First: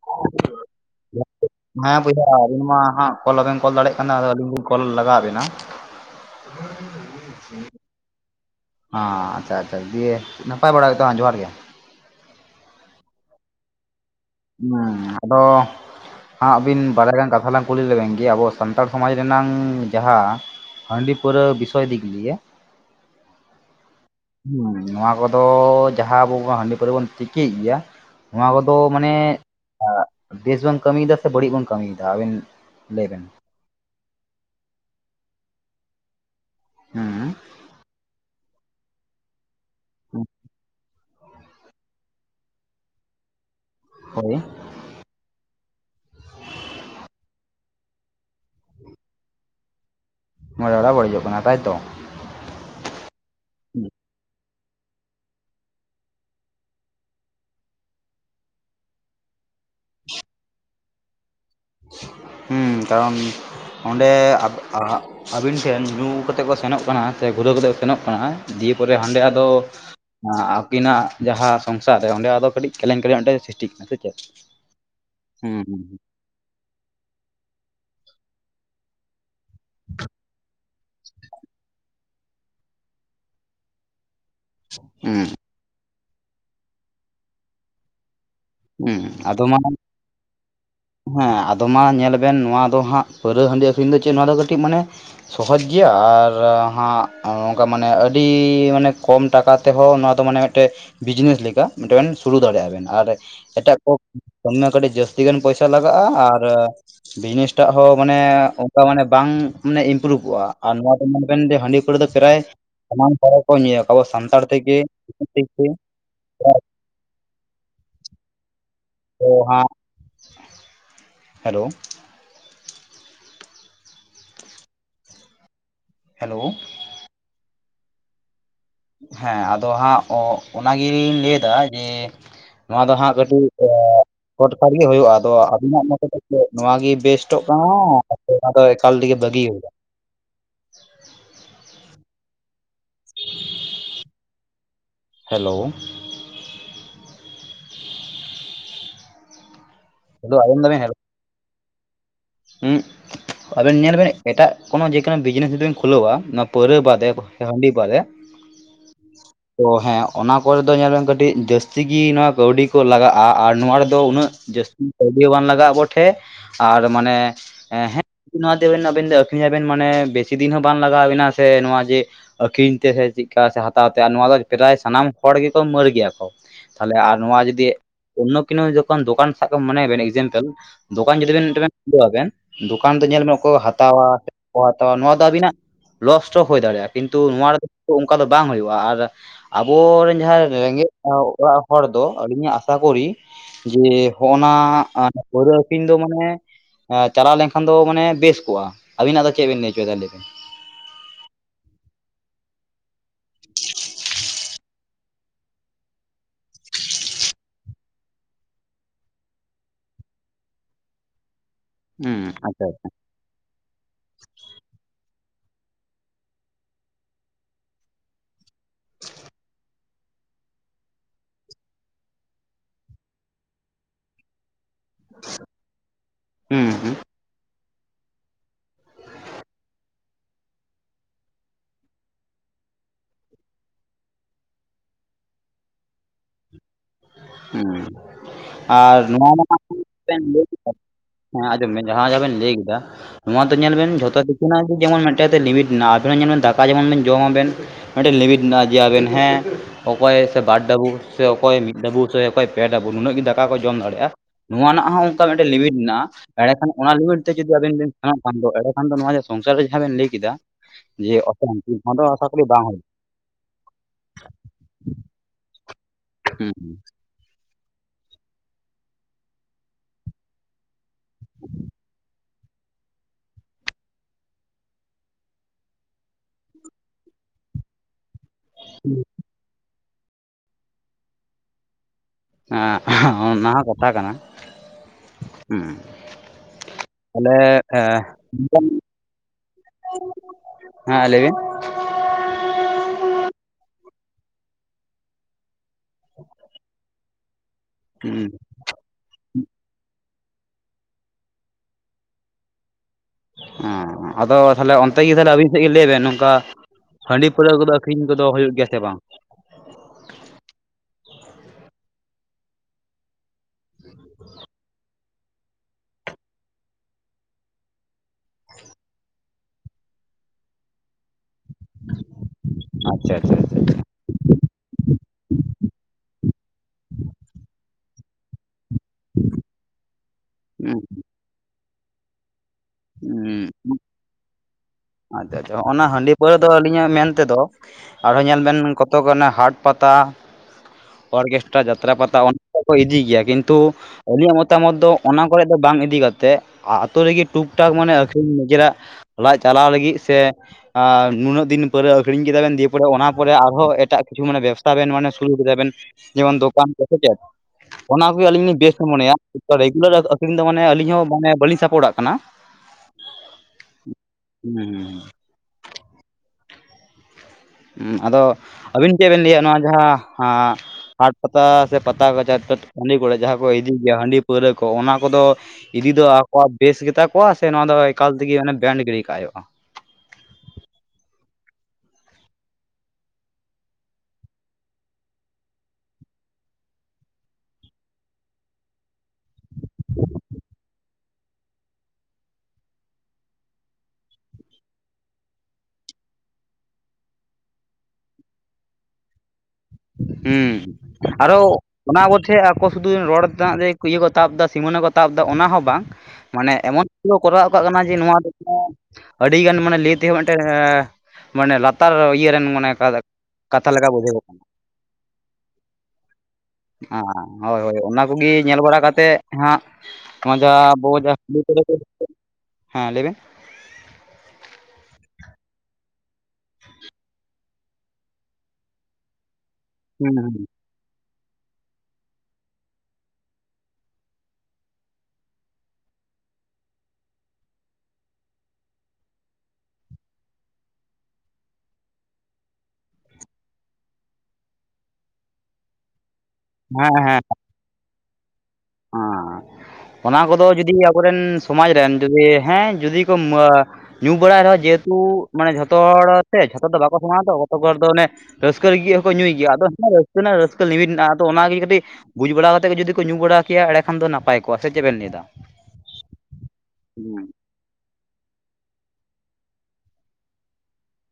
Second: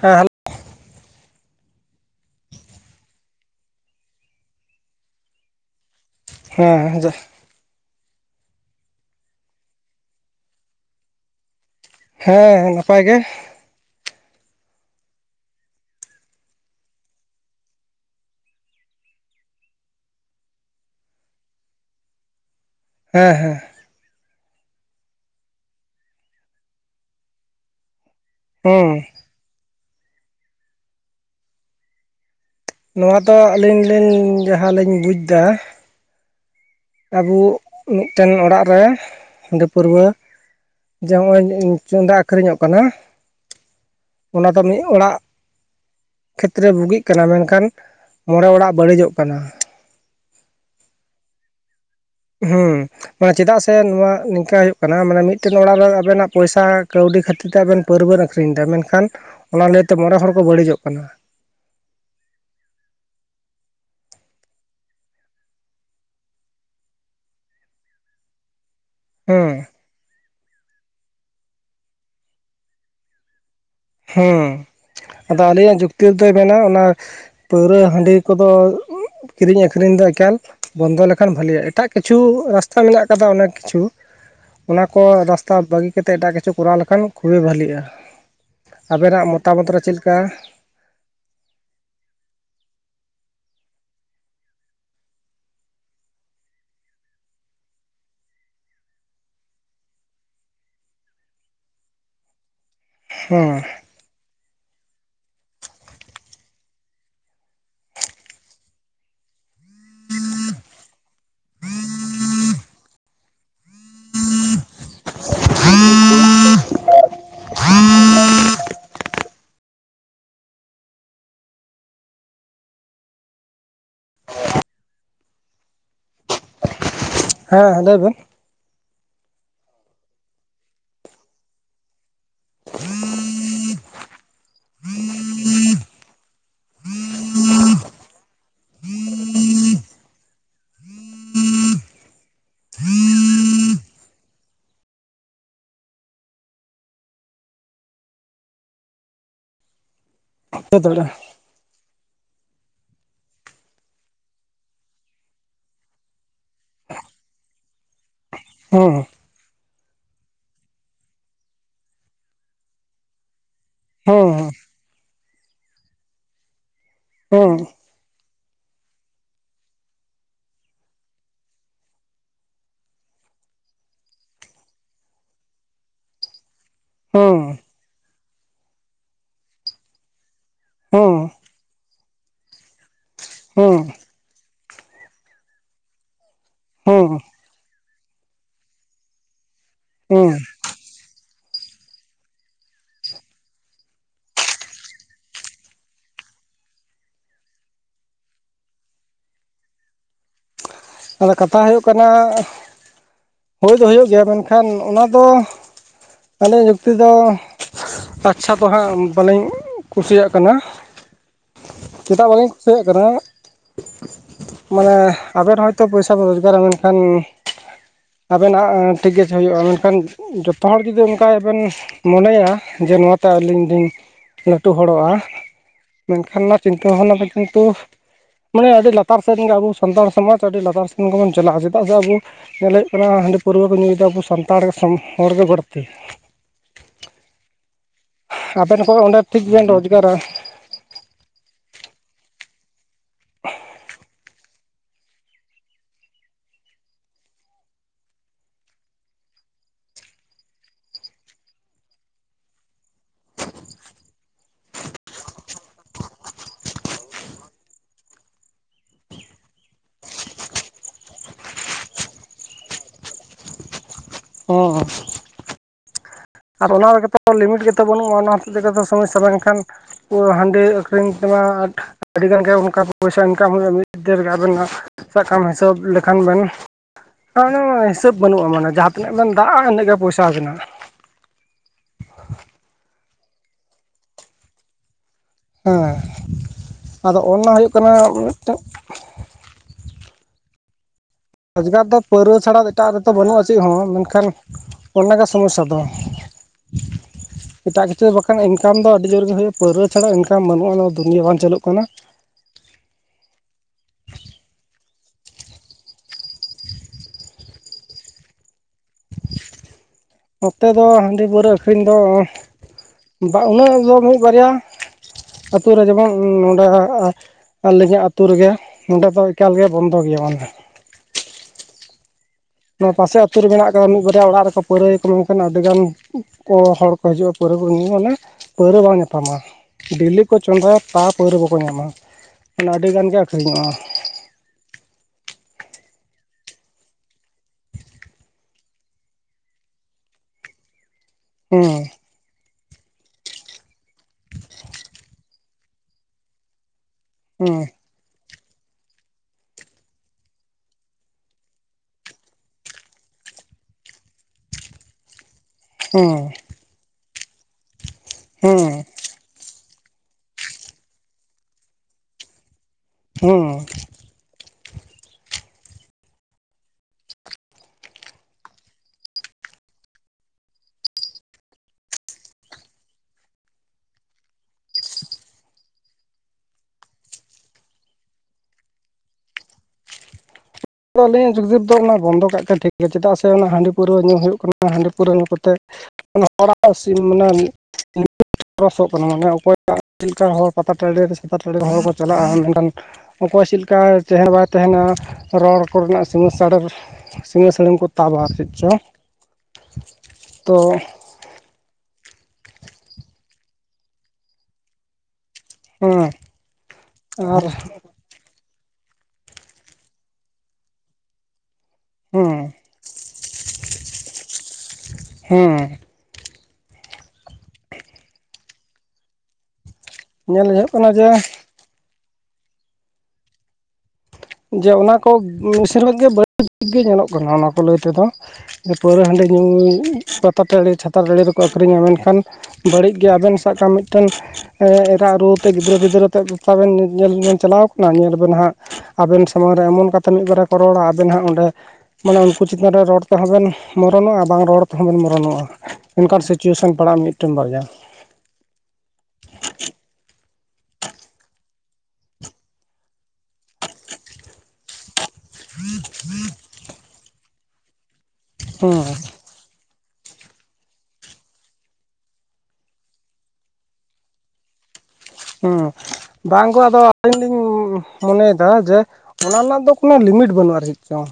ᱦᱮᱸ ᱦᱮᱸ ᱵᱚᱭᱦᱟ ᱟᱹᱵᱤᱱ ᱢᱟ ᱦᱟᱸᱜ ᱠᱚᱞᱵᱮᱱ ᱠᱚᱞ ᱫᱟᱲᱮᱭᱟᱜ ᱠᱟᱱᱟ ᱟᱹᱞᱤᱧ ᱠᱚ ᱠᱚᱞ ᱞᱟᱜᱟᱣ ᱞᱮᱱᱟ ᱾ ᱦᱳᱭ ᱜᱚᱝᱠᱮ ᱦᱮᱞᱳ ᱦᱮᱸ ᱟᱪᱪᱷᱟ ᱾ ᱦᱟᱸ ᱟᱪᱪᱷᱟ ᱟᱪᱪᱷᱟ ᱫᱤᱭᱮ ᱱᱟᱯᱟᱭ ᱵᱟᱲᱟ ᱜᱮᱛᱚ? ᱡᱚᱦᱟᱨ ᱜᱮ ᱾ ᱦᱮᱸ ᱱᱟᱯᱟᱭ ᱜᱮ ᱾ ᱦᱮᱸ ᱟᱫᱚ ᱦᱟᱸ ᱟᱹᱵᱤᱱ ᱵᱟᱨᱟᱭ ᱜᱟᱱ ᱠᱟᱛᱷᱟ ᱞᱟᱝ ᱠᱩᱞᱤ ᱞᱮᱵᱮᱱ ᱜᱮ ᱟᱵᱚ ᱥᱟᱱᱛᱟᱲ ᱥᱚᱢᱟᱡᱽ ᱨᱮᱱᱟᱝ ᱡᱟᱦᱟᱸ ᱦᱟᱸᱰᱤ ᱯᱩᱨᱟᱹᱣᱟ ᱵᱤᱥᱚᱭ ᱫᱤᱜ ᱫᱤᱭᱮ ᱾ ᱦᱮᱸ ᱦᱮᱸ ᱦᱮᱸ ᱱᱚᱣᱟ ᱠᱚᱫᱚ ᱡᱟᱦᱟᱸ ᱟᱵᱚ ᱦᱟᱺᱰᱤ ᱯᱟᱹᱣᱨᱟᱹ ᱵᱚᱱ ᱛᱤᱠᱤᱭ ᱜᱮᱭᱟ ᱾ ᱱᱚᱣᱟ ᱠᱚᱫᱚ ᱦᱩᱸ ᱢᱟᱱᱮ ᱵᱮᱥᱵᱚᱱ ᱠᱟᱹᱢᱤᱭᱮᱫᱟ ᱥᱮ ᱵᱟᱹᱲᱤᱡ ᱵᱚᱱ ᱠᱟᱹᱢᱤᱭᱮᱫᱟ ᱟᱵᱮᱱ ᱞᱟᱹᱭ ᱱᱚᱣᱟ ᱵᱮᱱ ᱫᱚ ᱟᱹᱞᱤᱧ ᱞᱤᱧ ᱡᱟᱦᱟᱸ ᱞᱤᱧ ᱵᱩᱡᱽ ᱫᱟ ᱦᱩᱸ ᱟᱵᱚ ᱢᱤᱫᱴᱮᱱ ᱚᱲᱟᱜ ᱨᱮ ᱦᱟᱺᱰᱤ ᱯᱟᱹᱨᱣᱟᱹ ᱡᱮ ᱱᱚᱜ-ᱚᱭ ᱪᱚᱸᱫᱟ ᱟᱠᱷᱨᱤᱧᱚᱜ ᱠᱟᱱᱟ ᱾ ᱦᱳᱭ ᱚᱱᱟ ᱫᱚ ᱢᱤᱫ ᱚᱲᱟᱜ ᱠᱷᱮᱛᱨᱮ ᱵᱩᱜᱤᱜ ᱠᱟᱱᱟ ᱾ ᱢᱮᱱᱠᱷᱟᱱ ᱢᱚᱬᱮ ᱚᱲᱟᱜ ᱵᱟᱹᱲᱤᱡᱚᱜ ᱠᱟᱱᱟ ᱾ ᱢᱚᱬᱮ ᱚᱲᱟᱜ ᱵᱟᱹᱲᱤᱡᱚᱜ ᱠᱟᱱᱟ ᱛᱟᱭᱛᱚ ᱾ ᱦᱮᱸ ᱢᱟᱱᱮ ᱪᱮᱫᱟᱜ ᱥᱮ ᱱᱚᱣᱟ ᱱᱤᱝᱠᱟ ᱪᱮᱫᱟᱜ ᱥᱮ ᱱᱚᱣᱟ ᱱᱤᱠᱟᱹᱦᱩᱭᱩᱜ ᱠᱟᱱᱟ ᱾ ᱢᱟᱱᱮ ᱢᱤᱫᱴᱮᱱ ᱚᱲᱟᱜ ᱨᱮ ᱟᱵᱮᱱᱟᱜ ᱯᱚᱭᱥᱟ ᱠᱟᱹᱣᱰᱤ ᱠᱷᱟᱹᱛᱤᱨ ᱛᱮ ᱟᱵᱮᱱ ᱯᱟᱹᱨᱣᱟᱹ ᱵᱚᱱ ᱟᱠᱷᱨᱤᱧ ᱫᱟ ᱾ ᱢᱮᱱᱠᱷᱟᱱ ᱚᱱᱟ ᱞᱟᱹᱭᱛᱮ ᱢᱚᱬᱮ ᱦᱚᱲ ᱠᱚ ᱵᱟᱹᱲᱤᱡᱚᱜ ᱠᱟᱱᱟ ᱾ ᱦᱩᱸ ᱠᱟᱨᱚᱱ ᱚᱸᱰᱮ ᱟᱹᱵᱤᱱ ᱴᱷᱮᱱ ᱧᱩ ᱠᱟᱛᱮᱫ ᱠᱚ ᱥᱮᱱᱚᱜ ᱠᱟᱱᱟ ᱥᱮ ᱜᱷᱩᱨᱟᱹᱣ ᱠᱟᱛᱮᱫ ᱠᱚ ᱥᱮᱱᱚᱜ ᱠᱟᱱᱟ ᱾ ᱫᱤᱭᱮ ᱯᱚᱨᱮ ᱦᱟᱸᱰᱮ ᱟᱫᱚ ᱦᱩᱸ ᱟᱹᱠᱤᱱᱟᱜ ᱡᱟᱸᱦᱟ ᱥᱚᱝᱥᱟᱨ ᱨᱮ, ᱚᱸᱰᱮ ᱟᱫ ᱠᱟᱹᱴᱤᱡ ᱠᱮᱞᱮᱝᱠᱟᱨᱤ ᱥᱨᱤᱥᱴᱤᱜ ᱠᱟᱱᱟ ᱾ ᱦᱮᱸ ᱟᱫᱚ, ᱟᱞᱤᱧᱟᱜ ᱡᱩᱠᱛᱤ ᱫᱚᱭ ᱢᱮᱱᱟ, ᱚᱱᱟ ᱯᱟᱹᱣᱨᱟᱹ ᱦᱟᱺᱰᱤ ᱠᱚᱫᱚ, ᱠᱤᱨᱤᱧ ᱟᱠᱠᱷᱨᱤᱧ ᱫᱚ ᱮᱠᱟᱞ ᱵᱚᱱᱫᱚ ᱞᱮᱠᱷᱟᱱ ᱵᱷᱟᱞᱤᱜ-ᱟ ᱾ ᱮᱴᱟᱜ ᱠᱤᱪᱷᱩ ᱨᱟᱥᱛᱟ ᱢᱮᱱᱟᱜ ᱟᱠᱟᱫᱟ ᱾ ᱚᱱᱮᱠ ᱠᱤᱪᱷᱩ ᱚᱱᱟᱠᱚ ᱦᱩᱸ ᱨᱟᱥᱛᱟ ᱛᱟ ᱵᱟᱹᱜᱤ ᱠᱟᱛᱮ, ᱮᱴᱟᱜ ᱠᱤᱪᱷᱩ ᱠᱚᱨᱟᱣ ᱞᱮᱠᱷᱟᱱ ᱠᱷᱩᱵᱮ ᱵᱷᱟᱞᱤᱜᱼᱟ ᱾ ᱦᱩᱸ ᱟᱵᱮᱱᱟᱜ ᱟᱫᱚ ᱢᱟ ᱢᱚᱛᱟᱢᱚᱛ ᱨᱮ ᱪᱮᱫ ᱞᱮᱠᱟ? ᱦᱮᱸ ᱟᱫᱚ ᱢᱟ ᱧᱮᱞ ᱵᱮᱱ, ᱱᱚᱣᱟ ᱫᱚ ᱦᱟᱸᱜ ᱯᱟᱹᱣᱨᱟᱹ ᱦᱟᱺᱰᱤ ᱟᱹᱠᱷᱨᱤᱧ ᱫᱚ ᱪᱮᱫ ᱱᱚᱣᱟ ᱫᱚ ᱠᱟᱹᱴᱤᱡ ᱢᱟᱱᱮ ᱥᱚᱦᱚᱡᱽ ᱜᱮᱭᱟ, ᱟᱨ ᱦᱟᱸᱜ ᱱᱚᱝᱠᱟ ᱢᱟᱱᱮ, ᱟᱹᱰᱤ ᱢᱟᱱᱮ ᱠᱚᱢ ᱴᱟᱠᱟ ᱛᱮ ᱦᱚ, ᱱᱚᱣᱟ ᱫᱚ ᱢᱟᱱᱮ ᱢᱤᱫᱴᱮ ᱵᱤᱡᱱᱮᱥ ᱞᱮᱠᱟ, ᱢᱤᱫᱴᱮᱱ ᱵᱮᱱ ᱥᱩᱨᱩ ᱫᱟᱲᱮᱭᱟᱜᱼᱟ ᱵᱮᱱ ᱾ ᱟᱨ ᱦᱮᱸ ᱮᱴᱟᱜ ᱠᱚ, ᱠᱟᱹᱴᱤᱡ ᱡᱟᱹᱥᱛᱤ ᱜᱟᱱ ᱯᱚᱭᱥᱟ ᱞᱟᱜᱟᱜᱼᱟ ᱾ ᱟᱨ ᱵᱤᱡᱽᱱᱮᱥᱴᱟᱜ ᱦᱚᱸ ᱢᱟᱱᱮ ᱚᱱᱠᱟ, ᱢᱟᱱᱮ ᱵᱟᱝ ᱢᱟᱱᱮ, ᱤᱢᱯᱨᱩᱵᱚᱜᱼᱟ ᱾ ᱟᱨ ᱱᱚᱣᱟ ᱫᱚ ᱢᱚᱱᱮᱵᱮᱱ ᱡᱮ ᱦᱟᱺᱰᱤ ᱫᱚ, ᱯᱨᱟᱭ ᱥᱟᱱᱟᱢ ᱦᱚᱲ ᱠᱚ ᱧᱩᱭᱟᱹ, ᱟᱵᱚ ᱥᱟᱱᱛᱟᱲ ᱛᱷᱮᱠᱮ ᱛᱚ ᱦᱟᱸ ᱦᱮᱞᱳ ᱦᱮᱞᱳ ᱦᱮᱸ ᱞᱟᱹᱭᱵᱮᱱ ᱦᱮᱸ ᱟᱫᱚ ᱦᱟᱸᱜ ᱚᱱᱟᱜᱤᱧ ᱞᱟᱹᱭ ᱫᱟ ᱡᱮ, ᱱᱚᱣᱟ ᱫᱚ ᱦᱟᱸᱜ ᱠᱟᱹᱴᱤᱡ ᱥᱚᱴᱠᱷᱟᱴ ᱜᱮ ᱦᱩᱭᱩᱜᱼᱟ ᱾ ᱟᱫᱚ ᱟᱵᱤᱱᱟᱜ ᱢᱚᱛ ᱱᱚᱣᱟ ᱜᱮ ᱵᱮᱥᱴᱚᱜ ᱠᱟᱱᱟ? ᱚᱱᱟ ᱫᱚ ᱮᱠᱟᱞ ᱛᱮᱜᱮ ᱵᱟᱹᱜᱤ ᱦᱩᱭᱜ-ᱟ ᱾ ᱦᱮᱞᱳ ᱦᱞᱳ ᱟᱧᱡᱚᱢ ᱞᱟᱹᱭ ᱫᱟᱵᱤᱱ ᱦᱮᱞᱳ ᱫᱟᱲᱮᱭᱟᱜᱼᱟ ᱢᱤᱫᱮᱸ [unintelligible] ᱟᱵᱮᱱ ᱧᱮᱞ ᱵᱮᱱ ᱮᱴᱟᱜ ᱠᱳᱱᱚ ᱡᱮᱠᱚᱱᱳ ᱟᱵᱮᱱ ᱧᱮᱞ ᱵᱮᱱ ᱮᱴᱟᱜ ᱠᱳᱱᱳ ᱡᱮ ᱠᱳᱱᱳ‌ ᱵᱤᱡᱽᱱᱮᱥ ᱡᱩᱫᱤ ᱵᱮᱱ ᱠᱷᱩᱞᱟᱹᱣᱟ ᱾ ᱱᱚᱣᱟ ᱯᱟᱹᱣᱨᱟᱹ ᱵᱟᱫᱮ ᱦᱟᱺᱰᱤ ᱵᱟᱸᱫᱮ ᱦᱮᱸ ᱛᱚ ᱦᱮᱸ ᱚᱱᱟ ᱠᱚᱨᱮ ᱫᱚ ᱧᱮᱞ ᱵᱮᱱ ᱠᱟᱹᱴᱤᱡ ᱡᱟᱹᱥᱛᱤ ᱜᱮ ᱱᱚᱣᱟ ᱠᱟᱹᱣᱰᱤ ᱠᱚ ᱞᱟᱜᱟᱜᱼᱟ ᱟᱨ ᱱᱚᱣᱟ ᱨᱮᱫᱚ ᱫᱚ ᱦᱮᱸ ᱩᱱᱟᱹᱜ ᱡᱟᱹᱥᱛᱤ ᱠᱟᱹᱣᱰᱤ ᱦᱚ ᱵᱟᱝ ᱞᱟᱜᱟᱜᱼᱟ ᱟᱵᱚ ᱴᱷᱮᱡ ᱾ ᱟᱨ ᱢᱟᱱᱮ ᱦᱮᱸ ᱦᱮᱸ ᱱᱚᱣᱟ ᱛᱮᱵᱮᱱ ᱟᱵᱤᱱ ᱫᱚ ᱟᱹᱠᱷᱨᱤᱧᱟᱵᱮᱱ, ᱢᱟᱱᱮ ᱵᱮᱥᱤ ᱫᱤᱱ ᱦᱚᱸ ᱵᱟᱝ ᱞᱟᱜᱟᱣᱵᱮᱱᱟ ᱥᱮ ᱱᱚᱣᱟ ᱡᱮ ᱟᱠᱷᱨᱤᱧ ᱛᱮ ᱥᱮ ᱪᱮᱫᱠᱟ, ᱥᱮ ᱦᱟᱛᱟᱣ ᱛᱮ ᱱᱚᱣᱟ ᱫᱚ ᱱᱟᱯᱟᱭ ᱥᱟᱱᱟᱢ ᱦᱚᱲ ᱜᱮᱠᱚ ᱢᱟᱹᱨ ᱜᱮᱭᱟ ᱠᱚ ᱛᱟᱦᱚᱞᱮ ᱟᱨ ᱱᱚᱣᱟ ᱦᱮᱸ ᱡᱩᱫᱤ ᱚᱱᱱᱚ ᱠᱳᱱᱳ ᱡᱚᱠᱟᱱ ᱫᱚᱠᱟᱱ ᱥᱟᱵᱠᱟᱜ ᱢᱚᱱᱮ ᱵᱮᱱ ᱮᱠᱡᱟᱢᱯᱮᱞ ᱫᱚᱠᱟᱱ ᱡᱩᱫᱤ ᱵᱮᱱ ᱢᱤᱫᱴᱮᱱ ᱵᱮᱱ ᱠᱷᱩᱞᱟᱹᱣ ᱟᱵᱮᱱ ᱾ ᱫᱚᱠᱟᱱ ᱫᱚ ᱧᱮᱞ ᱵᱮ ᱚᱠᱚᱭ ᱦᱮᱸ ᱠᱚ ᱦᱮᱸ ᱦᱟᱛᱟᱣᱟ ᱚ ᱛᱚ ᱱᱚᱣᱟ ᱫᱚ ᱟᱹᱵᱤᱱᱟᱜ ᱞᱚᱥᱴ ᱦᱚᱸ ᱦᱩᱭ ᱫᱟᱲᱮᱭᱟᱜᱼᱟ ᱾ ᱠᱤᱱᱛᱩ ᱱᱚᱣᱟ ᱨᱮᱫᱚ ᱚᱱᱠᱟ ᱫᱚ ᱵᱟᱝ ᱦᱩᱭᱩᱜᱼᱟ ᱾ ᱟᱨ ᱦᱮᱸ ᱟᱵᱚᱨᱮᱱ ᱦᱮᱸ ᱡᱟᱸᱦᱟ ᱨᱮᱸᱜᱮᱡ ᱚᱲᱟᱜ ᱦᱚᱲ ᱫᱚ ᱟᱹᱞᱤᱧᱟᱜ ᱟᱥᱟᱠᱚᱨᱤ ᱡᱮ ᱦᱚᱜᱼ ᱱᱟ, ᱯᱟᱹᱣᱟᱹ ᱟᱠᱷᱨᱤᱧ ᱫᱚ ᱢᱟᱱᱮ ᱪᱟᱞᱟᱣ ᱞᱮᱱᱠᱷᱟᱱ ᱫᱚ ᱢᱟᱱᱮ ᱵᱮᱥ ᱠᱚᱜᱼᱟ ᱾ ᱟᱵᱤᱱᱟᱜ ᱫᱚ ᱪᱮᱫ ᱵᱤᱱ ᱞᱟᱹᱭᱪᱚᱭᱮᱫᱟ ᱞᱟᱹᱭᱵᱮᱱ? ᱟᱫᱚ ᱠᱟᱛᱷᱟ ᱦᱩᱭᱩᱜ ᱠᱟᱱᱟ ᱾ ᱦᱩᱭ ᱫᱚ ᱦᱩᱭᱩᱜ ᱜᱮᱭᱟ ᱢᱮᱱᱠᱷᱟᱱ ᱚᱱᱟ ᱫᱚ, ᱟᱹᱞᱤᱧᱟᱜ ᱡᱩᱠᱛᱤ ᱫᱚ ᱟᱪᱪᱷᱟ ᱫᱚ ᱦᱟᱸᱜ ᱵᱟᱞᱤᱧ ᱠᱩᱥᱤᱭᱟᱜ ᱠᱟᱱᱟ ᱾ ᱦᱩᱸ ᱪᱮᱫᱟᱜ ᱵᱟᱞᱤᱧ ᱟᱪᱪᱷᱟ ᱠᱩᱥᱤᱭᱟᱜ ᱟᱪᱪᱷᱟ ᱠᱟᱱᱟ ᱾ ᱢᱟᱱᱮ ᱟᱵᱮᱱ ᱦᱚᱭᱛᱳ ᱯᱚᱭᱥᱟ ᱵᱤᱱ ᱨᱳᱡᱽᱜᱟᱨᱟ ᱢᱮᱱᱠᱷᱟᱱ, ᱟᱵᱮᱱᱟᱜ ᱴᱷᱤᱠ ᱜᱮ ᱦᱩᱭᱩᱜᱼᱟ ᱾ ᱢᱮᱱᱠᱷᱟᱱ ᱡᱚᱛᱚ ᱦᱚᱲ ᱡᱩᱫᱤ ᱚᱱᱠᱟ ᱵᱮᱱ ᱢᱚᱱᱮᱭᱟ ᱡᱮ ᱱᱚᱣᱟ ᱛᱮ ᱟᱹᱞᱤᱧ ᱞᱤᱧ ᱞᱟᱹᱴᱩ ᱦᱚᱲᱚᱜᱼᱟ ᱢᱮᱱᱠᱷᱟᱱ ᱚᱱᱟ ᱦᱩᱸ ᱪᱤᱱᱛᱟᱹ ᱦᱩᱸ ᱵᱷᱟᱵᱽᱱᱟ ᱫᱚ ᱠᱤᱱᱛᱩ ᱢᱟᱱᱮ ᱟᱹᱰᱤ ᱞᱟᱛᱟᱨ ᱥᱮᱫ ᱜᱮ ᱟᱵᱚ ᱥᱟᱱᱛᱟᱲ ᱥᱚᱢᱟᱡᱽ ᱟᱹᱰᱤ ᱞᱟᱛᱟᱨ ᱥᱮᱱ ᱜᱮᱵᱚᱱ ᱪᱟᱞᱟᱜᱼᱟ ᱪᱮᱫᱟᱜ ᱥᱮ ᱟᱵᱚ ᱧᱮᱞ ᱦᱩᱭᱩᱜ ᱠᱟᱱᱟ ᱦᱟᱺᱰᱤ ᱯᱟᱹᱨᱣᱟᱹ ᱠᱚ ᱧᱩᱭᱮᱫᱟ ᱟᱵᱚ ᱥᱟᱱᱛᱟᱲ ᱦᱚᱲᱜᱮ ᱵᱟᱹᱲᱛᱤ ᱦᱩᱸ ᱟᱵᱮᱱ ᱟᱨ ᱠᱷᱚᱱ ᱚᱸᱰᱮ ᱴᱷᱤᱠ ᱱᱚᱣᱟ ᱵᱮᱱ [unintelligible] ᱨᱳᱡᱽᱜᱟᱨᱟ ᱦᱮᱸ ᱟᱸᱡᱚᱢ ᱵᱮᱱ ᱡᱟᱦᱟᱸ ᱡᱟᱦᱟᱸ ᱵᱮᱱ ᱞᱟᱹᱭ ᱠᱮᱫᱟ ᱱᱚᱣᱟ ᱫᱚ ᱧᱮᱞ ᱵᱮᱱ ᱡᱷᱚᱛᱚ ᱠᱤᱪᱷᱩᱱᱟᱜ ᱜᱮ ᱡᱮᱢᱚᱱ ᱢᱤᱫᱴᱮᱡ ᱠᱟᱛᱮ ᱞᱤᱢᱤᱴ ᱢᱮᱱᱟᱜᱼᱟ ᱟᱵᱮᱱ ᱧᱮᱞ ᱵᱮᱱ ᱫᱟᱠᱟ ᱡᱮᱢᱚᱱ ᱵᱮᱱ ᱡᱚᱢᱟᱵᱮᱱ ᱢᱤᱫᱴᱮᱱ ᱞᱤᱢᱤᱴ ᱢᱮᱱᱟᱜᱼᱟ ᱡᱮ ᱟᱵᱮᱱ ᱦᱮᱸ ᱚᱠᱚᱭ ᱥᱮ ᱵᱟᱨ ᱰᱟᱵᱩ ᱥᱮ ᱚᱠᱚᱭ ᱢᱤᱫ ᱰᱟᱵᱩ ᱥᱮ ᱚᱠᱚᱭ ᱯᱮ ᱰᱟᱵᱩ ᱱᱩᱱᱟᱹᱜ ᱜᱮ ᱫᱟᱠᱟ ᱠᱚ ᱡᱚᱢ ᱫᱟᱲᱮᱭᱟᱜᱼᱟ ᱱᱚᱣᱟ ᱨᱮᱱᱟᱜ ᱦᱚᱸ ᱚᱱᱠᱟ ᱢᱤᱫᱴᱮᱱ ᱞᱤᱢᱤᱴ ᱢᱮᱱᱟᱜᱼᱟ ᱮᱸᱲᱮᱠᱷᱟᱱ ᱚᱱᱟ ᱞᱤᱢᱤᱴ ᱛᱮ ᱡᱩᱫᱤ ᱟᱵᱤᱱ ᱵᱮᱱ ᱥᱮᱱᱚᱜ ᱠᱷᱟᱱ ᱾ ᱫᱚ ᱮᱸᱲᱮᱠᱷᱟᱱ ᱫᱚ ᱱᱚᱣᱟ ᱥᱚᱝᱥᱟᱨ ᱨᱮ ᱡᱟᱸᱦᱟ ᱵᱮᱱ ᱞᱟᱹᱭ ᱠᱮᱫᱟ ᱾ ᱡᱮ ᱚᱥᱟᱱᱛᱤ ᱱᱚᱭᱟ ᱫᱚ ᱟᱥᱟ ᱠᱚᱨᱤ ᱵᱟᱝ ᱚ ᱦᱩᱸ ᱟᱨ ᱦᱩᱸ ᱚᱱᱟᱛᱚ ᱞᱤᱢᱤᱴ ᱜᱮᱛᱚ ᱵᱟᱹᱱᱩᱜᱼᱟ ᱚᱱᱟ ᱦᱚᱛᱮᱡ ᱛᱮ ᱥᱚᱢᱚᱥᱥᱟ ᱵᱟᱝᱠᱷᱟᱱ ᱦᱟᱺᱰᱤ ᱟᱹᱷᱨᱤᱧ ᱛᱮᱢᱟ ᱟᱴ ᱟᱹᱰᱤᱜᱟᱱ ᱜᱮ ᱚᱱᱠᱟ ᱯᱚᱭᱥᱟ ᱤᱱᱠᱟᱢ ᱦᱩᱭᱩᱜᱼᱟ ᱢᱤᱫ ᱫᱤᱱ ᱨᱮᱜᱮ ᱟᱵᱮᱱᱟᱜ ᱥᱟᱠᱟᱢ ᱦᱤᱥᱟᱹᱵ ᱞᱮᱠᱷᱟᱱ ᱵᱮᱱ ᱦᱮ ᱦᱤᱥᱟᱹᱵ ᱵᱟᱹᱱᱩᱜᱼᱟ ᱢᱟᱱᱮ ᱡᱟᱦᱟᱸ ᱛᱤᱱᱟᱹᱜ ᱵᱮᱱ ᱫᱟᱜᱼᱟ ᱤᱱᱟᱹᱜ ᱜᱮ ᱯᱚᱭᱥᱟ ᱟᱵᱮᱱᱟᱜ ᱦ [inaudible] ᱦᱮᱸ ᱚᱱᱟ ᱦᱚᱸ ᱠᱟᱛᱷᱟ ᱠᱟᱱᱟ ᱦᱮᱸ ᱟᱫᱚ ᱛᱟᱦᱟᱞᱮ ᱚᱱᱟ ᱦᱩᱭᱩᱜ ᱠᱟᱱᱟ ᱢᱤᱫᱴᱮᱱ ᱦᱮᱸ ᱞᱟᱹᱭ ᱵᱤᱱ ᱨᱚᱡᱽᱜᱟᱨ ᱫᱚ ᱯᱟᱹᱣᱨᱟᱹ ᱪᱷᱟᱲᱟ ᱫᱚ ᱮᱴᱟᱜ ᱨᱮᱛᱚ ᱵᱟᱹᱱᱩᱜᱼᱟ ᱪᱮᱫ ᱦᱚᱸ ᱢᱮᱱᱠᱷᱟᱱ ᱚᱱᱟᱜᱮ ᱥᱚᱢᱚᱥᱥᱟ ᱫᱚ [unintelligible] ᱮᱴᱟᱜ ᱠᱤᱪᱷᱩ ᱵᱟᱠᱷᱟᱱ ᱤᱱᱠᱟᱢ ᱫᱚ ᱟᱹᱰᱤ ᱡᱳᱨ ᱜᱮ ᱦᱩᱭᱩᱜᱼᱟ ᱯᱟᱹᱣᱨᱟᱹ ᱪᱷᱟᱲᱟ ᱤᱱᱠᱟᱢ ᱵᱟᱹᱱᱩᱜᱼᱟ ᱱᱚᱣᱟ ᱫᱩᱱᱭᱟᱹ ᱵᱟᱝ ᱪᱟᱹᱞᱩᱜ ᱠᱟᱱᱟ ᱚ ᱟᱫᱚ ᱛᱟᱦᱮᱞᱮ ᱚᱱᱛᱮ ᱜᱮ ᱛᱟᱦᱮᱞᱮ ᱟᱵᱤᱱ ᱥᱮᱫ ᱜᱮ ᱞᱟᱹᱭ ᱵᱮᱱ ᱱᱚᱝᱠᱟ ᱦᱟᱺᱰᱤ ᱯᱟᱹᱣᱨᱟᱹ ᱠᱚᱫᱚ ᱟᱹᱠᱷᱨᱤᱧ ᱠᱚᱫᱚ ᱦᱩᱭᱩᱜ ᱜᱮᱭᱟ ᱥᱮ ᱵᱟᱝ ᱱᱚᱛᱮ ᱫᱚ ᱦᱟᱺᱰᱤ ᱯᱟᱹᱣᱨᱟᱹ ᱟᱹᱠᱷᱨᱤᱧ ᱫᱚ ᱩᱱᱟᱹᱜ ᱫᱚ ᱢᱤᱫ ᱵᱟᱨᱭᱟ ᱟᱛᱳ ᱨᱮ ᱡᱮᱢᱚᱱ ᱱᱚᱸᱰᱮ ᱟᱹᱞᱤᱧ ᱟᱜ ᱟᱹᱛᱳ ᱨᱮᱜᱮ ᱱᱚᱸᱰᱮ ᱫᱚ ᱮᱠᱟᱞ ᱜᱮ ᱵᱚᱱᱫᱚ ᱜᱮᱭᱟ ᱵᱟᱝ [unintelligible] ᱟᱪᱪᱷᱟ ᱯᱟᱥᱮ ᱟᱪᱪᱷᱟ ᱟᱹᱛᱳ ᱟᱪᱪᱷᱟ ᱨᱮ ᱟᱪᱪᱷᱟ ᱢᱮᱱᱟᱜ ᱢᱤᱫ ᱵᱟᱨᱭᱟ ᱚᱲᱟᱜ ᱨᱮᱠᱚ ᱯᱟᱹᱣᱨᱟᱹ ᱭᱟᱠᱚ ᱢᱮᱱᱠᱷᱟᱱ ᱟᱹᱰᱤᱜᱟᱱ ᱠᱚ ᱦᱚᱲ ᱠᱚ ᱦᱤᱡᱩᱜᱼᱟ ᱯᱟᱹᱣᱨᱟᱹ ᱠᱚ ᱧᱩ ᱢᱟᱱᱮ ᱯᱟᱹᱣᱨᱟᱹ ᱵᱟᱝ ᱧᱟᱯᱟᱢᱟ ᱰᱮᱞᱤ ᱠᱚ ᱪᱚᱸᱫᱟᱭᱟ ᱛᱟ ᱯᱟᱹᱣᱨᱟᱹ ᱵᱟᱠᱚ ᱧᱟᱢᱟ ᱢᱟᱱᱮ ᱟᱹᱰᱤ ᱜᱟᱱ ᱜᱮ ᱦᱩᱸ ᱟᱹᱷᱨᱤᱧᱚᱜᱼᱟ ᱟᱪᱪᱷᱟ ᱟᱪᱪᱷᱟ ᱚᱱᱟ ᱦᱟᱺᱰᱤ ᱯᱟᱹᱣᱨᱟᱹ ᱫᱚ ᱟᱹᱞᱤᱧᱟᱜ ᱢᱮᱱ ᱛᱮᱫᱚ ᱟᱨᱦᱚᱸ ᱧᱮᱞ ᱵᱮᱱ ᱠᱚᱛᱚᱜᱟᱱᱟ ᱦᱟᱴ ᱯᱟᱛᱟ ᱚᱨᱜᱮᱥᱴᱨᱟ ᱦᱩᱸ ᱡᱟᱛᱨᱟ ᱯᱟᱛᱟ ᱠᱚ ᱤᱫᱤ ᱜᱮᱭᱟ ᱠᱤᱱᱛᱩ ᱟᱞᱤᱧ ᱟᱜ ᱢᱚᱛᱟᱢᱚᱛ ᱫᱚ ᱚᱱᱟ ᱠᱚᱨᱮ ᱫᱚ ᱵᱟᱝ ᱤᱫᱤ ᱠᱟᱛᱮᱫ ᱟᱛᱳ ᱨᱮᱜᱮ ᱴᱩᱠ ᱦᱩᱸ ᱴᱟᱠ ᱢᱟᱱᱮ ᱟᱹᱷᱨᱤᱧ ᱱᱤᱡᱮᱨᱟᱜ ᱞᱟᱡ ᱪᱟᱞᱟᱣ ᱞᱟᱹᱜᱤᱫ ᱥᱮ ᱱᱩᱱᱟᱹᱜ ᱫᱤᱱ ᱯᱟᱹᱶᱨᱟᱹ ᱟᱹᱷᱨᱤᱧ ᱠᱮᱫᱟ ᱵᱮᱱ ᱫᱤᱭᱮ ᱯᱚᱨᱮ ᱚᱱᱟ ᱯᱚᱨᱮ ᱟᱨᱦᱚᱸ ᱮᱴᱟᱜ ᱠᱤᱪᱷᱩ ᱢᱟᱱᱮ ᱵᱮᱵᱥᱟ ᱵᱮ ᱢᱟᱱᱮ ᱥᱩᱨᱩ ᱠᱮᱫᱟ ᱵᱮᱱ ᱦᱩᱸ ᱡᱮᱢᱚᱱ ᱫᱚᱠᱟᱱ ᱠᱚ ᱥᱮ ᱪᱮᱫ ᱚᱱᱟ ᱠᱚᱜᱮ ᱟᱹᱞᱤᱧ ᱞᱤᱧ ᱵᱮᱥ ᱦᱩᱸ ᱢᱚᱱᱮᱭᱟ ᱨᱮᱜᱩᱞᱟᱨ ᱟᱹᱠᱷᱨᱤᱧ ᱫᱚ ᱢᱟᱱᱮ ᱟᱹᱞᱤᱧ ᱦᱚᱸ ᱢᱟᱱᱮ ᱵᱟᱹᱞᱤᱧ ᱥᱟᱯᱚᱴᱟᱜ ᱠᱟᱱᱟ ᱦᱩᱸ ᱦᱩᱸ ᱦᱩ ᱦᱩᱸ ᱦᱚ ᱟᱫᱚ ᱟᱹᱵᱤᱱ ᱪᱮᱫ ᱵᱤᱱ ᱞᱟᱹᱭᱟ ᱱᱚᱣᱟ ᱡᱟᱦᱟᱸ ᱟ ᱦᱟᱴ ᱯᱟᱛᱟ ᱥᱮ ᱯᱟᱛᱟ ᱠᱟᱪᱷᱟ ᱦᱟᱺᱰᱤ ᱠᱚ ᱡᱟᱦᱟᱸ ᱠᱚ ᱤᱫᱤ ᱜᱮᱭᱟ ᱦᱟᱺᱰᱤ ᱯᱟᱹᱣᱨᱟᱹ ᱠᱚ ᱚᱱᱟ ᱠᱚᱫᱚ ᱤᱫᱤ ᱫᱚ ᱟᱠᱚᱣᱟᱜ ᱵᱮᱥ ᱜᱮᱛᱟ ᱠᱚᱣᱟ ᱥᱮ ᱱᱚᱣᱟ ᱫᱚ ᱮᱠᱟᱞ ᱛᱮᱜᱮ ᱵᱮᱱᱰ ᱜᱤᱲᱤ ᱠᱟᱜ ᱦᱩᱭᱩᱜᱼᱟ ᱟᱹᱞᱤᱧᱟᱜ ᱡᱩᱜᱽ ᱡᱩᱜᱤ ᱫᱚ ᱚᱱᱟ ᱵᱚᱱᱫᱚ ᱠᱟᱜ ᱠᱟᱱ ᱴᱷᱤᱠ ᱜᱮᱭᱟ ᱪᱮᱫᱟᱜ ᱥᱮ ᱚᱱᱟ ᱦᱟᱺᱰᱤ ᱯᱟᱹᱨᱣᱟᱹ ᱧᱩ ᱦᱩᱭᱩᱜ ᱠᱟᱱᱟ ᱦᱟᱺᱰᱤ ᱯᱟᱹᱨᱣᱟᱹ ᱧᱩ ᱠᱟᱛᱮᱫ ᱦᱚᱲᱟᱜᱤᱱ [inaudible] ᱠᱷᱚᱥᱚᱜ ᱠᱟᱱᱟ ᱢᱟᱱᱮ ᱚᱠᱚᱭᱟᱜ ᱪᱮᱫ ᱞᱮᱠᱟ ᱦᱚᱲ ᱯᱟᱛᱟ ᱴᱟᱲᱮ ᱥᱮᱛᱟ ᱴᱟᱺᱰᱤ ᱦᱚᱲ ᱠᱚ ᱪᱟᱞᱟᱜᱼᱟ ᱢᱮᱱᱠᱷᱟᱱ ᱚᱠᱚᱭ ᱪᱮᱫ ᱞᱮᱠᱟ ᱛᱟᱦᱮᱱ ᱵᱟᱭ ᱛᱟᱦᱮᱱᱟ ᱨᱚᱲ ᱠᱚᱨᱮᱱᱟᱜ ᱥᱤᱢᱟᱹ ᱥᱟᱹᱲᱮᱨ ᱥᱤᱢᱟᱹ ᱥᱟᱹᱲᱤᱢ ᱠᱚ ᱛᱟᱵᱟ ᱪᱮᱫ ᱪᱚᱝ ᱦᱩᱸ ᱟᱨᱦᱚ ᱚᱱᱟ ᱟᱵᱳ ᱴᱷᱮᱱ ᱟᱠᱚ ᱥᱩᱫᱩ ᱨᱚᱲᱫᱟ ᱤᱭᱟᱹ ᱠᱚ ᱛᱟᱵ ᱮᱫᱟ ᱥᱤᱢᱟᱹᱱᱟ ᱠᱚ ᱛᱟᱵ ᱮᱫᱟ ᱚᱱᱟ ᱦᱚᱸ ᱵᱟᱝ ᱦᱮᱸ ᱢᱟᱱᱮ ᱮᱢᱚᱱᱠᱤᱪᱷᱩ ᱠᱚ ᱟᱨ ᱠᱚᱨᱟᱣ ᱠᱟᱜ ᱠᱟᱱᱟ ᱡᱮ ᱱᱚᱣᱟ ᱫᱚ ᱟᱹᱰᱤ ᱜᱟᱱ ᱢᱟᱱᱮ ᱞᱟᱹᱭ ᱛᱮ ᱢᱤᱫᱴᱮᱱ ᱟ ᱢᱟᱱᱮ ᱞᱟᱛᱟᱨ ᱤᱭᱟᱹᱟᱹ ᱦᱮᱸ ᱨᱮᱱ ᱢᱟᱱᱮ ᱠᱟᱛᱷᱟ ᱞᱮᱠᱟ ᱵᱩᱡᱩᱜᱚᱜ ᱠᱟᱱᱟ ᱦᱮᱸ ᱦᱮᱸ, ᱦᱳᱭ ᱦᱳᱭ ᱚᱱᱟ ᱠᱚᱜᱮ ᱧᱮᱞ ᱵᱟᱲᱟ ᱠᱟᱛᱮ ᱦᱟᱸᱜ ᱱᱚᱣᱟ ᱧᱮᱞ ᱫᱚ ᱦᱩᱭᱩᱜ ᱟᱵᱚ ᱠᱟᱱᱟ ᱡᱮ ᱡᱟᱦᱟᱸ [unintelligible] ᱦᱮᱸ ᱞᱟᱹᱭᱵᱮᱱ ᱡᱮ ᱚᱱᱟᱠᱚ ᱤᱥᱤᱱ ᱜᱮ ᱵᱟᱹᱲ ᱫᱤᱠ ᱜᱮ ᱧᱮᱞᱚᱜ ᱠᱟᱱᱟ ᱚᱱᱟ ᱠᱚ ᱞᱟᱹᱭ ᱛᱮᱫᱚ ᱡᱮ, ᱯᱟᱹᱣᱨᱟᱹ ᱦᱟᱺᱰᱤ ᱧᱩ ᱦᱮᱸ ᱯᱟᱛᱟ ᱴᱟᱺᱰᱤ ᱪᱷᱟᱛ ᱞᱟᱛᱟᱨ ᱰᱟᱲᱮ ᱨᱮᱠᱚ ᱟᱹᱷᱨᱤᱧᱟ ᱢᱮᱱᱠᱷᱟᱱ ᱵᱟᱹᱲᱤᱡ ᱜᱮ ᱟᱵᱮᱱ ᱥᱟᱵ ᱠᱟᱢ ᱢᱤᱫᱴᱮᱱ ᱮᱸ, ᱮᱴᱟᱜ ᱨᱩᱣᱟᱹ ᱛᱮ ᱜᱤᱫᱽᱨᱟᱹᱼ ᱯᱤᱫᱽᱨᱟᱹ ᱟᱛᱮᱫ ᱜᱟᱚᱴᱟ ᱵᱮᱱ ᱧᱮᱞ ᱧᱮᱞ ᱪᱟᱞᱟᱣ ᱠᱟᱱᱟ ᱧᱮᱞ ᱵᱮᱱ ᱦᱟᱸᱜ ᱟᱵᱮᱱ ᱥᱟᱢᱟᱝ ᱨᱮ ᱮᱢᱚᱱ ᱠᱟᱛᱷᱟ ᱢᱤᱫ ᱵᱟᱨᱮ ᱠᱚ ᱨᱚᱲᱟ ᱟᱵᱮᱱ ᱦᱟᱸᱜ ᱚᱸᱰᱮ ᱢᱟᱱᱮ ᱩᱱᱠᱩ ᱪᱮᱛᱟᱱ ᱨᱮ ᱨᱚᱲ ᱛᱮᱦᱚᱸ ᱵᱮᱱ ᱢᱚᱨᱚᱱᱚᱜᱼᱟ ᱵᱟᱝ ᱨᱚᱲ ᱛᱮᱦᱚᱸ ᱵᱮᱱ ᱢᱚᱨᱚᱱᱚᱜᱼᱟ ᱚᱱᱠᱟᱱ ᱥᱤᱪᱩᱭᱮᱥᱚᱱ ᱯᱟᱲᱟᱜ-ᱟ ᱦᱮᱸ ᱦᱮᱸ ᱢᱤᱫᱴᱮᱱ ᱵᱟᱨᱭᱟ ᱚᱱᱟ ᱠᱚᱫᱚ ᱡᱩᱫᱤ ᱟᱵᱚᱨᱮᱱ ᱥᱚᱢᱟᱡᱽ ᱨᱮᱱ ᱡᱩᱫᱤ ᱦᱮᱸ ᱡᱩᱫᱤ ᱮᱸᱻ ᱧᱩ ᱵᱟᱲᱟᱭ ᱨᱮᱦᱚᱸ ᱡᱮᱦᱮᱛᱩ ᱢᱟᱱᱮ ᱡᱷᱚᱛᱚ ᱦᱚᱲᱛᱮ ᱡᱷᱚᱛᱚ ᱫᱚ ᱵᱟᱠᱚ ᱥᱚᱢᱟᱱ-ᱟ ᱛᱚ ᱠᱚᱛᱚᱠ ᱦᱚᱲ ᱫᱚ ᱚᱱᱮ ᱨᱟᱹᱥᱠᱟᱹ ᱦᱮᱸ ᱞᱟᱹᱜᱤᱫ ᱦᱚᱸᱠᱚ ᱧᱩᱭ ᱜᱮᱭᱟ ᱟᱫᱚ ᱚᱱᱟ ᱨᱟᱹᱥ ᱨᱮᱱᱟᱜ ᱨᱟᱹᱥᱠᱟᱹ ᱞᱤᱢᱤᱴ ᱢᱮᱱᱟᱜᱼᱟ ᱟᱫᱚ ᱚᱱᱟᱜᱮ ᱠᱟᱹᱴᱤᱡ ᱵᱩᱡᱽ ᱵᱟᱲᱟ ᱠᱟᱛᱮ ᱜᱮ ᱡᱩᱚᱫᱤ ᱠᱚ ᱧᱩ ᱵᱟᱲᱟ ᱠᱮᱭᱟ ᱮᱲᱮ ᱠᱷᱟᱱ ᱫᱚ ᱱᱟᱯᱟᱭ ᱠᱚᱜ-ᱟ ᱥᱮ ᱪᱮᱫ ᱵᱮᱱ ᱞᱟᱹᱭᱫᱟ ᱦᱩᱸ ᱵᱟᱝ ᱜᱚ ᱟᱫᱚ ᱟᱹᱞᱤᱧ ᱞᱤᱧ ᱢᱚᱱᱮᱭᱮᱫᱟ ᱡᱮ ᱚᱱᱟ ᱨᱮᱱᱟᱜ ᱫᱚ ᱠᱳᱱᱳ ᱞᱤᱢᱤᱴ ᱵᱟᱹᱱᱩᱜᱼᱟ ᱪᱮᱫ ᱪᱚᱝ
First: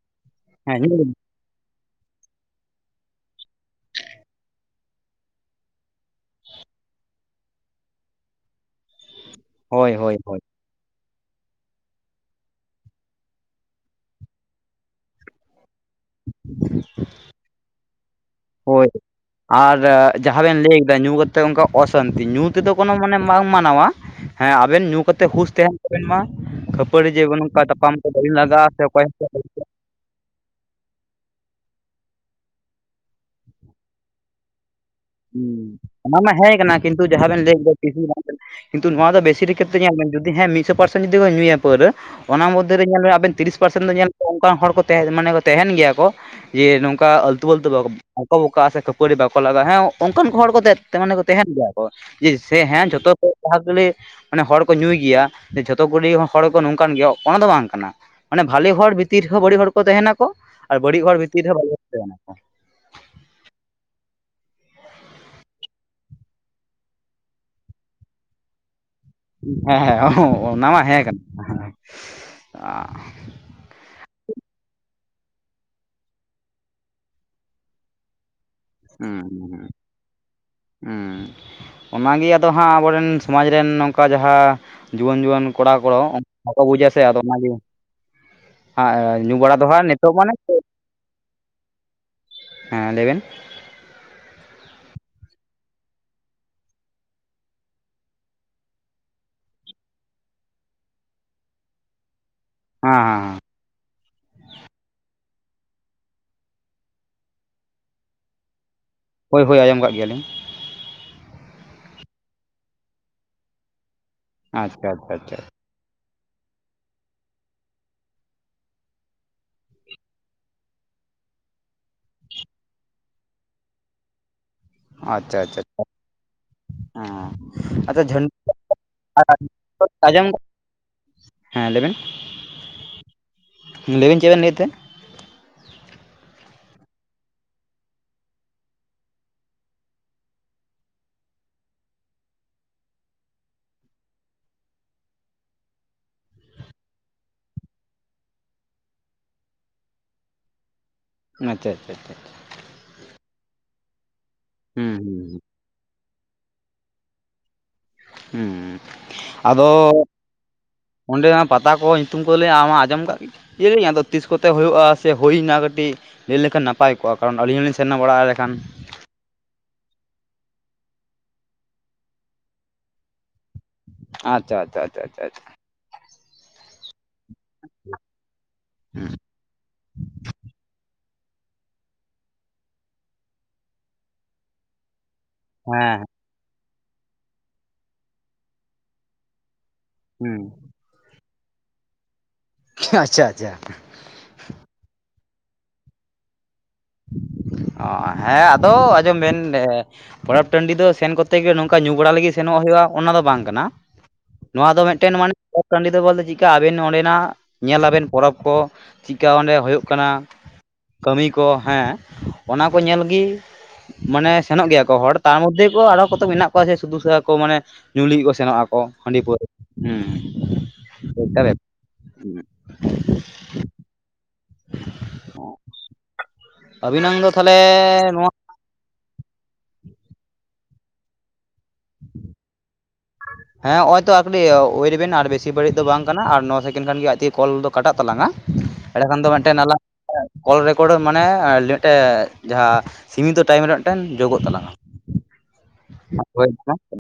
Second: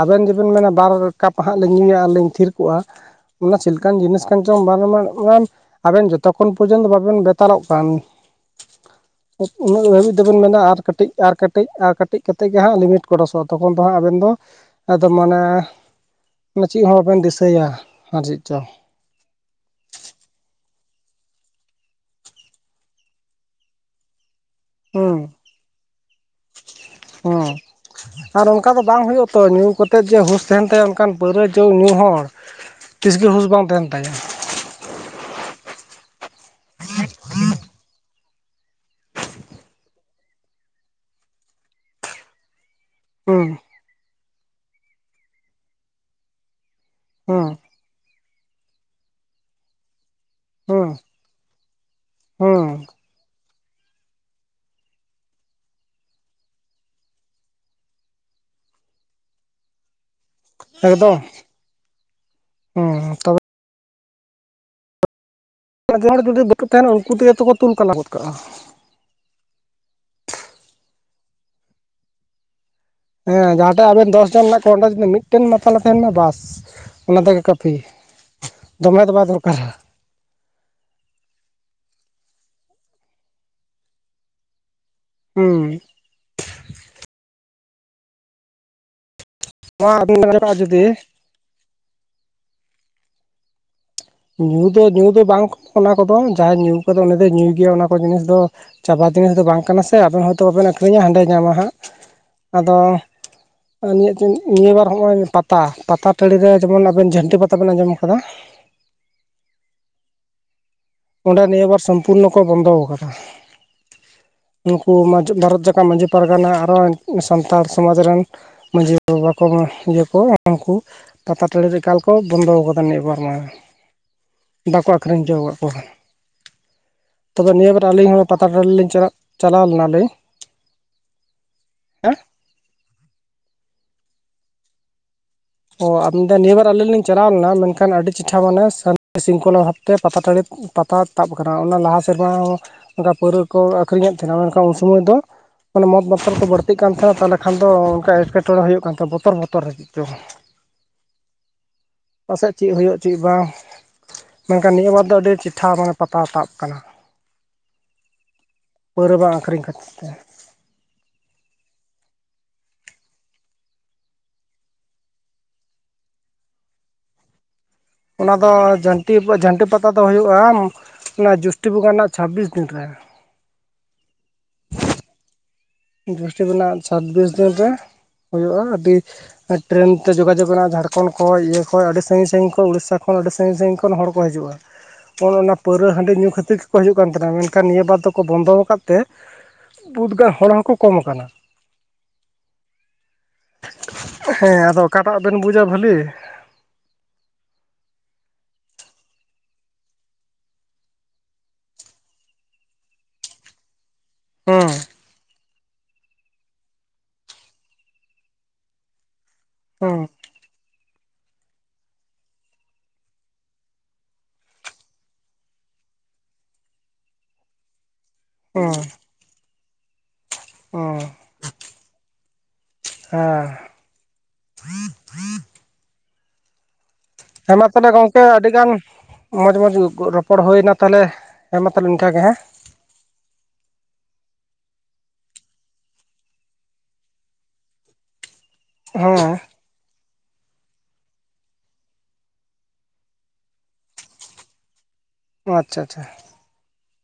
ᱟᱵᱮᱱ ᱡᱮᱵᱮᱱ ᱢᱮᱱᱟ ᱦᱮᱸ ᱵᱟᱨ ᱧᱩ ᱠᱟᱯ ᱱᱟᱦᱟᱜ ᱞᱤᱧ ᱧᱩᱭᱟ ᱟᱨᱞᱤᱧ ᱛᱷᱤᱨ ᱠᱚᱜᱼᱟ ᱚᱱᱟ ᱪᱮᱫ ᱞᱮᱠᱟᱱ ᱡᱤᱱᱤᱥ ᱠᱟᱱ ᱪᱚᱝ [unintelligible] ᱟᱵᱮᱱ ᱡᱚᱛᱚᱠᱷᱚᱱ ᱯᱚᱨᱡᱚᱱᱛᱚ ᱵᱟᱵᱮᱱ ᱵᱮᱛᱟᱲᱚᱜ ᱠᱟᱱ ᱩᱱᱟᱹᱜ ᱦᱳᱭ ᱦᱟᱹᱵᱤᱡ ᱦᱳᱭ ᱦᱳᱭ ᱫᱚᱵᱮᱱ ᱢᱮᱱᱟ ᱟᱨ ᱠᱟᱹᱴᱤᱡ ᱟᱨ ᱠᱟᱹᱴ ᱠᱟᱹᱴᱤᱡ ᱟᱨ ᱠᱟᱹᱴᱤᱡ ᱠᱟᱛᱮᱫ ᱜᱮ ᱦᱟᱸᱜ ᱞᱤᱢᱤᱴ ᱠᱚ ᱠᱚᱨᱚᱥᱚᱜᱼᱟ ᱛᱚᱠᱷᱚᱱ ᱫᱚ ᱦᱟᱸᱜ ᱟᱵᱮᱱ ᱫᱚ ᱮᱠᱫᱚᱢ ᱢᱟᱱᱮ ᱢᱟᱱᱮ ᱪᱮᱫ ᱦᱚᱸᱵᱟᱵᱮᱱ ᱫᱤᱥᱟᱹᱭᱟ ᱟᱨ ᱪᱮᱫ ᱪᱚᱝ ᱦᱳᱭ ᱟᱨ ᱡᱟᱦᱟᱸ ᱵᱮᱱ ᱞᱟᱹᱭ ᱠᱮᱫᱟ ᱧᱩ ᱠᱟᱛᱮᱫ ᱚᱱᱠᱟ ᱚᱥᱟᱱᱛᱤ ᱧᱩ ᱛᱮᱫᱚ ᱠᱳᱱᱳ ᱢᱟᱱᱮ ᱵᱟᱝ ᱢᱟᱱᱟᱣᱟ ᱦᱮᱸ ᱟᱵᱮᱱ ᱧᱩ ᱦᱩᱸ ᱠᱟᱛᱮ ᱦᱩᱸᱥ ᱛᱟᱦᱮᱱ ᱛᱟᱵᱮᱱ ᱢᱟ ᱠᱷᱟᱹᱯᱟᱹᱨᱤ ᱡᱮ ᱦᱩᱸ ᱱᱚᱠᱟ ᱛᱟᱯᱟᱢ ᱠᱚᱵᱮᱱ ᱟᱨ ᱚᱱᱠᱟ ᱞᱟᱜᱟᱜᱼᱟ ᱫᱚ ᱵᱟᱝ ᱚᱠᱚᱭ ᱦᱚᱸᱥᱮ ᱦᱩᱭᱩᱜᱼᱟ ᱛᱚ ᱧᱩ ᱠᱟᱛᱮᱫ ᱡᱮ ᱦᱩᱸᱥ ᱛᱟᱦᱮᱱ ᱛᱟᱭᱟ ᱚᱝᱠᱟᱱ ᱯᱟᱹᱣᱨᱟᱹ ᱡᱮ ᱧᱩ ᱦᱚᱲ ᱛᱤᱥᱜᱮ ᱦᱩᱸᱥ ᱵᱟᱝ ᱛᱟᱦᱮᱱ ᱛᱟᱭᱟ ᱦᱩᱸ ᱚᱱᱟ ᱢᱟ ᱦᱮᱸ ᱠᱟᱱᱟ ᱠᱤᱱᱛᱩ ᱡᱟᱦᱟᱸ ᱵᱮᱱ ᱞᱟᱹᱭ ᱛᱤᱥ ᱜᱮ ᱵᱟᱝ ᱠᱟᱱᱟ ᱠᱤᱱᱛᱩ ᱱᱚᱣᱟ ᱫᱚ ᱵᱮᱥᱤᱨ ᱠᱷᱮᱛᱨᱮ ᱧᱮᱞ ᱢᱮ ᱢᱤᱫᱥᱚ ᱯᱟᱨᱥᱮᱱ ᱠᱚ ᱧᱩᱭᱟ ᱯᱟᱹᱨᱣᱟᱹ ᱚᱱᱟ ᱢᱚᱫᱽᱫᱷᱮ ᱨᱮ ᱧᱮᱞ ᱟᱵᱮᱱ ᱦᱩᱸ ᱛᱤᱨᱤᱥ ᱯᱟᱨᱥᱮᱱ ᱫᱚ ᱧᱮᱞ ᱚᱱᱠᱟᱱ ᱦᱚᱲ ᱠᱚ ᱛᱮᱦᱮᱸ ᱢᱟᱱᱮ ᱠᱚ ᱛᱮᱦᱮᱱ ᱜᱮᱭᱟ ᱠᱚ ᱡᱮ ᱱᱚᱝᱠᱟ ᱟᱹᱞᱛᱩ ᱦᱩᱸ ᱵᱟᱹᱞᱛᱩ ᱵᱟᱠᱚ ᱵᱚᱠᱟᱜᱼᱟ ᱥᱮ ᱠᱷᱟᱹᱯᱟᱹᱨᱤ ᱵᱟᱠᱚ ᱞᱟᱜᱟᱜᱼᱟ ᱦᱮᱸ ᱚᱝᱠᱟᱱ ᱠᱚ ᱦᱚᱲ ᱠᱚ ᱛᱮ ᱦᱩᱸ ᱛᱮᱦᱮᱱᱟ ᱠᱚ ᱛᱟᱦᱮᱱ ᱜᱮᱭᱟ ᱠᱚ ᱡᱮ ᱥᱮ ᱦᱩᱸ ᱦᱮᱸ ᱡᱚᱛᱚ ᱠᱚ ᱡᱟᱦᱟᱸ [unintelligible] ᱢᱟᱱᱮ ᱦᱚᱲ ᱠᱚ ᱧᱩᱭ ᱜᱮᱭᱟ ᱡᱷᱚᱛᱚ ᱠᱩᱞᱤ ᱦᱚᱲ ᱠᱚ ᱱᱚᱝᱠᱟᱱ ᱜᱮᱭᱟ ᱚᱱᱟ ᱫᱚ ᱵᱟᱝ ᱠᱟᱱᱟ ᱢᱟᱱᱮ ᱵᱷᱟᱞᱮ ᱦᱚᱲ ᱵᱷᱤᱛᱤᱨ ᱨᱮ ᱦᱚᱸ ᱵᱟᱹᱲᱤᱡ ᱦᱚᱲ ᱠᱚ ᱛᱟᱦᱮᱱᱟᱠᱚ ᱟᱨ ᱵᱟᱹᱲᱤᱡ ᱮᱠᱫᱚᱢ ᱦᱚᱲ ᱵᱷᱤᱛᱤᱨ ᱨᱮ ᱦᱚᱸ ᱵᱷᱟᱞᱤ ᱦᱚᱲ ᱛᱟᱦᱮᱸᱱᱟᱠᱚ ᱦᱩᱸ ᱛᱚᱵᱮ ᱡᱚᱢ ᱦᱚᱲ ᱨᱮ ᱡᱩᱫᱤ ᱵᱟᱠᱚ ᱛᱟᱦᱮᱱᱟ ᱩᱱᱠᱩ ᱛᱮᱜᱮ ᱛᱚᱠᱚ ᱛᱩᱞ ᱠᱟᱞᱟ ᱜᱚᱫ ᱠᱟᱜᱼᱟ ᱦᱮᱸ ᱦᱮᱸ ᱚᱱᱟ ᱦᱮᱸ ᱠᱟᱱᱟ, ᱚ ᱦᱮᱸ ᱡᱟᱦᱟᱸᱴᱮᱜ ᱟᱵᱮᱱ ᱫᱚᱥ ᱡᱚᱱ ᱦᱮᱱᱟᱜ ᱠᱚᱣᱟ ᱚᱸᱰᱮ ᱡᱩᱫᱤ ᱢᱤᱫᱴᱮᱱ ᱢᱟᱛᱟᱞᱮ ᱛᱟᱦᱮᱱ ᱢᱟ ᱵᱟᱥ ᱚᱱᱟ ᱛᱮᱜᱮ ᱠᱟᱹᱯᱷᱤ ᱫᱚᱢᱮ ᱫᱚ ᱦᱩᱸ ᱵᱟᱭ ᱦᱩᱸ ᱦᱩᱸ, ᱫᱚᱨᱠᱟᱨᱟ ᱦᱩᱸ ᱚᱱᱟᱜᱮ ᱟᱫᱚ ᱦᱟᱸᱜ ᱟᱵᱚᱨᱮᱱ ᱥᱚᱢᱟᱡᱽ ᱨᱮᱱ ᱱᱚᱝᱠᱟ ᱡᱟᱦᱟᱸ ᱡᱩᱣᱟᱹᱱ ᱡᱩᱣᱟᱹᱱ ᱦᱩᱸ ᱠᱚᱲᱟ ᱠᱚ ᱵᱟᱠᱚ ᱵᱩᱡᱟ ᱥᱮ ᱟᱫᱚ ᱚᱱᱟᱜᱮ ᱦᱮᱸ ᱧᱩ ᱵᱟᱲᱟ ᱫᱚ ᱦᱟᱸᱜ ᱱᱚᱣᱟ ᱱᱤᱛᱚᱜ ᱟᱹᱵᱤᱱ ᱢᱟᱱᱮ ᱧᱮᱞᱚᱜᱼᱟ ᱡᱩᱫᱤ ᱦᱮᱸ ᱞᱟᱹᱭ ᱵᱮᱱ ᱧᱩ ᱫᱚ ᱧᱩ ᱫᱚ ᱵᱟᱝ ᱚᱱᱟ ᱠᱚᱫᱚ ᱡᱟᱦᱟᱸᱭ ᱧᱩ ᱠᱟᱫᱟ ᱩᱱᱤ ᱫᱚᱭ ᱧᱩᱭ ᱜᱮᱭᱟ ᱚᱱᱟ ᱠᱚ ᱡᱤᱱᱤᱥ ᱫᱚ ᱪᱟᱵᱟ ᱡᱤᱱᱤᱥ ᱫᱚ ᱵᱟᱝ ᱠᱟᱱᱟ ᱥᱮ ᱟᱵᱮᱱ ᱦᱳᱭᱛᱚ ᱵᱟᱵᱮᱱ ᱟᱹᱠᱷᱨᱤᱧᱟ ᱦᱟᱸᱰᱮᱭ ᱧᱟᱢᱟ ᱦᱟᱸᱜ ᱟᱫᱚ ᱦᱮᱸ ᱦᱮᱸ ᱦᱮᱸ ᱤᱧ ᱢᱮᱱᱮᱫ ᱛᱟᱦᱮᱸ ᱱᱤᱭᱟᱹ ᱵᱟᱨ ᱦᱚᱸᱜᱼᱚᱭ ᱯᱟᱛ ᱛᱟ ᱯᱟᱛᱟ ᱴᱟᱬᱤ ᱨᱮ ᱡᱮᱢᱚᱱ ᱟᱵᱮᱱ ᱡᱷᱟᱹᱱᱴᱤ ᱯᱟᱛᱟ ᱵᱮᱱ ᱟᱸᱡᱚᱢ ᱠᱟᱫᱟ ᱦᱳᱭ ᱦᱳᱭ ᱟᱡᱚᱢ ᱠᱟᱜ ᱜᱮᱭᱟᱞᱮ᱾ ᱚᱸᱰᱮ ᱱᱤᱭᱟᱹ ᱵᱟᱨ ᱥᱚᱢᱯᱩᱨᱱᱚ ᱠᱚ ᱵᱚᱱᱫᱚ ᱟᱠᱟᱫᱟ᱾ ᱟᱪᱪᱷᱟ ᱱᱩᱠᱩ ᱟᱪᱪᱷᱟ ᱢᱟ ᱟᱪᱪᱷᱟ ᱵᱷᱟᱨᱚᱛ ᱡᱟᱠᱟᱛ ᱢᱟᱺᱡᱷᱤ ᱯᱟᱨᱜᱟᱱᱟ ᱟᱨ ᱦᱚ ᱥᱟᱱᱛᱟᱞ ᱥᱚᱢᱟᱡᱽ ᱨᱮᱱ ᱢᱟᱡᱷᱤ ᱵᱟᱵᱟ ᱠᱚ ᱢᱟ ᱤᱭᱟᱹ ᱠᱚ ᱩᱱᱠᱩ, ᱯᱟᱛᱟ ᱴᱟᱺᱬᱤ ᱨᱮ ᱮᱠᱟᱞ ᱠᱚ ᱵᱚᱱᱫᱚ ᱟᱠᱟᱫᱟ ᱱᱤᱭᱟ ᱵᱟᱨ ᱢᱟ ᱵᱟᱟᱠᱚ ᱟᱹᱠᱷᱨᱤᱧ ᱚᱪᱚ ᱟᱪᱪᱷᱟ ᱟᱠᱟᱫ ᱟᱪᱪᱷᱟ ᱠᱚᱣᱟ᱾ ᱦᱮᱸ ᱛᱚᱵᱮ ᱱᱤᱭᱟᱹᱵᱟᱨ ᱟᱹᱞᱤᱧ ᱦᱚᱸ ᱯᱟᱛᱟ ᱴᱟᱰᱤᱞᱤᱧ ᱪᱟᱞᱟᱜ ᱪᱟᱞᱟᱣ [unintelligible] ᱞᱮᱱᱟᱞᱤᱧ ᱟᱡᱚᱢ ᱦᱮᱸ ᱞᱟᱹᱭ ᱵᱮᱱ ᱞᱟᱹᱭ ᱵᱮᱱ ᱪᱮᱫ ᱵᱮᱱ ᱞᱟᱹᱭᱮᱛ ᱛᱮ ᱚ ᱟᱫᱟ ᱱᱤᱭᱟᱹᱵᱟᱨ ᱟᱞᱤᱧ ᱞᱤᱧ ᱪᱟᱞᱟᱣ ᱞᱮᱱᱟ ᱢᱮᱱᱠᱷᱟᱱ ᱟᱹᱰᱤ ᱪᱮᱴᱴᱷᱟ ᱢᱟᱱᱮ ᱥᱟᱱᱛᱤ ᱥᱤᱝᱠᱷᱚᱞᱟ ᱵᱷᱟᱵᱛᱮ ᱯᱟᱛᱟ ᱴᱟᱹᱲᱤ ᱯᱟᱛᱟ ᱛᱟᱵ ᱟᱠᱟᱱᱟ ᱚᱱᱟ ᱞᱟᱦᱟ ᱥᱮᱨᱢᱟ ᱦᱚᱸ ᱚᱱᱠᱟ ᱯᱟᱹᱨᱣᱟᱹ ᱠᱚ ᱟᱹᱠᱷᱨᱤᱧ ᱮᱫ ᱛᱟᱦᱮᱱᱟ ᱢᱮᱱᱠᱷᱟᱱ ᱩᱱ ᱥᱚᱢᱚᱭ ᱫᱚ ᱢᱟᱱᱮ ᱢᱚᱛ ᱢᱟᱛᱟᱞ ᱠᱚ ᱵᱟᱹᱲᱛᱤ ᱠᱟᱱ ᱛᱮ ᱛᱟᱦᱚᱞᱮ ᱠᱷᱟᱱ ᱫᱚ ᱚᱱᱠᱟ ᱮᱴᱠᱮ ᱴᱚᱬᱮ ᱦᱩᱭᱩᱜ ᱠᱟᱱ ᱛᱟᱦᱮᱸᱱᱟ ᱵᱚᱛᱚᱨ ᱵᱚᱛᱚᱨ [unintelligible] ᱪᱚᱝ ᱟᱪᱪᱷᱟ ᱟᱪᱷᱟ ᱟᱪᱷᱟ ᱯᱟᱥᱮᱡ ᱪᱮᱫ ᱦᱩᱭᱩᱜ ᱪᱮᱫ ᱵᱟᱝ ᱢᱮᱱᱠᱷᱟᱱ ᱦᱩᱸ ᱱᱤᱭᱟᱹ ᱵᱟᱨ ᱫᱚ ᱟᱹᱰᱤ ᱦᱩᱸ ᱪᱮᱴᱷᱟ ᱢᱟᱱᱮ ᱯᱟᱛᱟ ᱛᱟᱵ ᱟᱠᱟᱱᱟ᱾ ᱦᱮᱸ ᱯᱟᱹᱣᱨᱟᱹ ᱵᱟᱝ ᱟᱹᱠᱷᱨᱤᱧ ᱠᱷᱟᱹᱛᱤᱨ ᱟᱫᱚ ᱛᱮ ᱚᱸᱰᱮ ᱱᱟᱜ ᱯᱟᱛᱟ ᱠᱚ ᱧᱩᱛᱩᱢ ᱠᱚ ᱞᱟᱹᱭ ᱟᱢ ᱟᱸᱚᱢ ᱠᱟᱜ ᱠᱤ ᱤᱭᱟ ᱟᱫᱚ ᱛᱤᱥ ᱠᱚᱛᱮ ᱦᱩᱭᱩᱜᱼᱟ ᱥᱮ ᱦᱩᱭᱱᱟ ᱠᱟᱹᱴᱤᱡ ᱞᱟᱹᱭ ᱞᱮᱠᱷᱟᱱ ᱱᱟᱯ ᱱᱟᱯᱟᱭ ᱠᱚᱜᱼᱟ ᱠᱟᱨᱚᱱ ᱟᱹᱞᱤᱧ ᱦᱚᱞᱤᱧ ᱥᱮᱱ ᱱᱟ ᱵᱟᱲᱟᱭ ᱚᱱᱟ ᱫᱚ ᱞᱮᱠᱷᱟᱱ ᱡᱷᱟᱹᱱᱴᱤ ᱡᱷᱟᱹᱱᱴᱤ ᱯᱟᱛᱟ ᱫᱚ ᱦᱩᱭᱩᱜᱼᱟ ᱚᱱᱟ ᱡᱳᱥᱴᱤ ᱵᱚᱸᱜᱟ ᱨᱮᱱᱟᱜ ᱪᱷᱟᱵᱽᱵᱤᱥ ᱫᱤᱱ ᱨᱮ᱾ ᱟᱪᱪᱷᱟ ᱟᱪᱷᱟ ᱪᱷᱟ ᱪᱷᱟ ᱪᱷᱟ ᱡᱳᱥᱴᱤ ᱨᱮᱱᱟᱜ ᱪᱷᱟᱵᱽᱵᱤᱥ ᱫᱤᱱ ᱨᱮ ᱦᱩᱭᱩᱜᱼᱟ, ᱟᱹᱰᱤ ᱴᱨᱮᱹᱱ ᱛᱮ ᱡᱳᱜᱟ ᱡᱳᱜ ᱱᱟ ᱡᱷᱟᱲᱠᱷᱚᱸᱰ ᱠᱷᱚᱡ ᱤᱭᱟᱹ ᱠᱷᱚ ᱟᱹᱰᱤ ᱥᱟᱹᱜᱤᱧ ᱥᱟᱺᱜᱤᱧ ᱠᱷᱚᱱ ᱩᱲᱤᱥᱟ ᱠᱷᱚᱱ ᱟᱹᱰᱤ ᱥᱟᱺᱜᱤᱧ ᱥᱟᱺᱜᱤᱧ ᱠᱷᱚᱱ ᱦᱚᱲ ᱠᱚ ᱦᱤᱡᱩᱜᱼᱟ᱾ ᱚᱱ ᱚᱱᱟ ᱯᱟᱹᱣᱨᱟᱹ ᱦᱮᱸ ᱦᱟᱺᱰᱤ ᱧᱩ ᱠᱷᱟᱹᱛᱤᱨ ᱜᱮᱠᱚ ᱦᱤᱡᱩᱜ ᱠᱟᱱ ᱛᱟᱦᱮᱱᱟ ᱢᱮᱱᱠᱷᱟᱱ ᱱᱤᱭᱟᱹ ᱵᱟᱨ ᱫᱚᱠᱚ ᱵᱚᱱᱫᱚ ᱟᱠᱟᱫ ᱛᱮ ᱵᱩᱫ ᱜᱟ ᱦᱩᱸ ᱦᱚᱲ ᱦᱚᱸᱠᱚ ᱠᱚᱢ ᱠᱟᱱᱟ᱾ ᱟᱪᱪᱷᱟ ᱟᱪᱷᱟ ᱦᱮᱸ ᱟᱫᱚ ᱚᱠᱟ ᱴᱟᱜ ᱵᱮᱱ ᱵᱩᱡᱟ ᱵᱷᱟᱹᱞᱤ ᱚ ᱦᱮᱸ ᱟᱫᱚ ᱟᱸᱡᱚᱢ ᱵᱮᱱ ᱮ ᱯᱚᱨᱚᱵ ᱴᱟᱺᱰᱤ ᱫᱚ ᱥᱮᱱ ᱠᱚᱛᱮ ᱜᱮ ᱱᱚᱝᱠᱟ ᱧᱩ ᱵᱟᱲᱟ ᱞᱟᱹᱜᱤᱫ ᱥᱮᱱᱚᱜ ᱦᱩᱭᱩᱜᱼᱟ ᱚᱱᱟ ᱫᱚ ᱵᱟᱝ ᱠᱟᱱᱟ ᱦᱮᱸ ᱱᱚᱣᱟ ᱫᱚ ᱢᱮᱫ ᱢᱤᱫ ᱴᱮᱱ ᱢᱟᱱᱮ ᱯᱚᱨᱚᱵᱽ ᱴᱟᱺᱰᱤ ᱫᱚ ᱵᱚᱞᱛᱮ ᱪᱮᱫ ᱠᱟ ᱟᱵᱮᱱ ᱚᱸᱰᱮᱱᱟᱜ ᱧᱮᱞ ᱟᱵᱮᱱ ᱯᱚᱨᱚᱵᱽ ᱠᱚ ᱪᱮᱫ ᱠᱟ ᱚᱸᱰᱮ ᱦᱳᱭᱳᱜ ᱦᱮᱸ ᱠᱟᱱᱟ ᱠᱟᱹᱢᱤ ᱠᱚ ᱦᱮᱸ ᱚᱱᱟ ᱠᱚ ᱧᱮᱞ ᱜᱮ, ᱢᱟᱱᱮ ᱥᱮᱱᱚᱜ ᱜᱮᱭᱟ ᱠᱚ ᱦᱚᱲ ᱛᱟᱨ ᱢᱚᱫᱷᱮ ᱠᱚ ᱟᱨᱦᱚ ᱠᱚᱛᱚ ᱢᱮᱱᱟᱜ ᱠᱚᱣᱟ ᱥᱩᱫᱷᱩ ᱠᱚ ᱢᱟᱱᱮ ᱧᱩ ᱞᱤᱜᱤ ᱠᱚ ᱥᱮ ᱥᱮᱱᱚᱜ ᱦᱮᱸ ᱟᱠᱚ ᱦᱟᱺᱰᱤ ᱯᱟᱹᱣᱨᱟᱹ ᱦᱮᱸ ᱦᱮᱸ ᱚᱱᱠᱟ ᱵᱮᱯ ᱦᱮᱸ ᱚ ᱦᱮᱸ ᱢᱟ ᱛᱟᱦᱚᱞᱮ ᱜᱚᱝᱠᱮ ᱱᱚᱣᱟ ᱟᱹᱰᱤ ᱜᱟᱱ ᱢᱚᱡᱽ ᱢᱚᱡᱽ ᱨᱚᱯᱚᱲ ᱦᱩᱭᱮᱱᱟ ᱛᱟᱦᱚᱞᱮ, ᱦᱮᱸ ᱢᱟ ᱛᱟᱦᱚᱞᱮ ᱤᱱᱠᱟᱹ ᱜᱮ᱾ [inaudible] ᱦᱮᱸ ᱱᱚ ᱚᱭ ᱛᱚ ᱟᱨ ᱠᱟᱴᱤᱡ ᱩᱭᱮᱴ ᱵᱮᱱ ᱟᱨ ᱵᱮᱥᱤ ᱜᱷᱟᱹᱲᱤᱡ ᱫᱚ ᱵᱟᱝ ᱠᱟᱱᱟ ᱟᱨ ᱱᱚ ᱥᱮᱠᱮᱱᱰ ᱠᱷᱟᱱ ᱜᱮ ᱟᱡ ᱛᱮᱜᱮ ᱠᱚᱞ ᱫᱚ ᱠᱟᱴᱟᱜ ᱛᱟᱞᱟᱝᱼᱟ᱾ ᱮᱸᱰᱮ ᱠᱷᱟᱱ ᱫᱚ ᱢᱤᱫ ᱦᱮᱸ ᱴᱟᱝ ᱟᱞᱟᱝ ᱠᱚᱞ ᱨᱮᱠᱚᱨᱰ ᱢᱟᱱᱮ ᱢᱤᱫ ᱴᱮᱡ ᱡᱟᱦᱟᱸ ᱥᱤᱢᱤᱛᱚ ᱴᱟᱭᱤᱢ ᱨᱮ ᱢᱤᱫᱴᱮᱱ ᱡᱳᱜᱳᱜ ᱛᱟᱞᱟᱝ ᱟ᱾ ᱳ ᱟᱪᱪᱷᱟ ᱟᱪᱪᱷᱟ [unintelligible]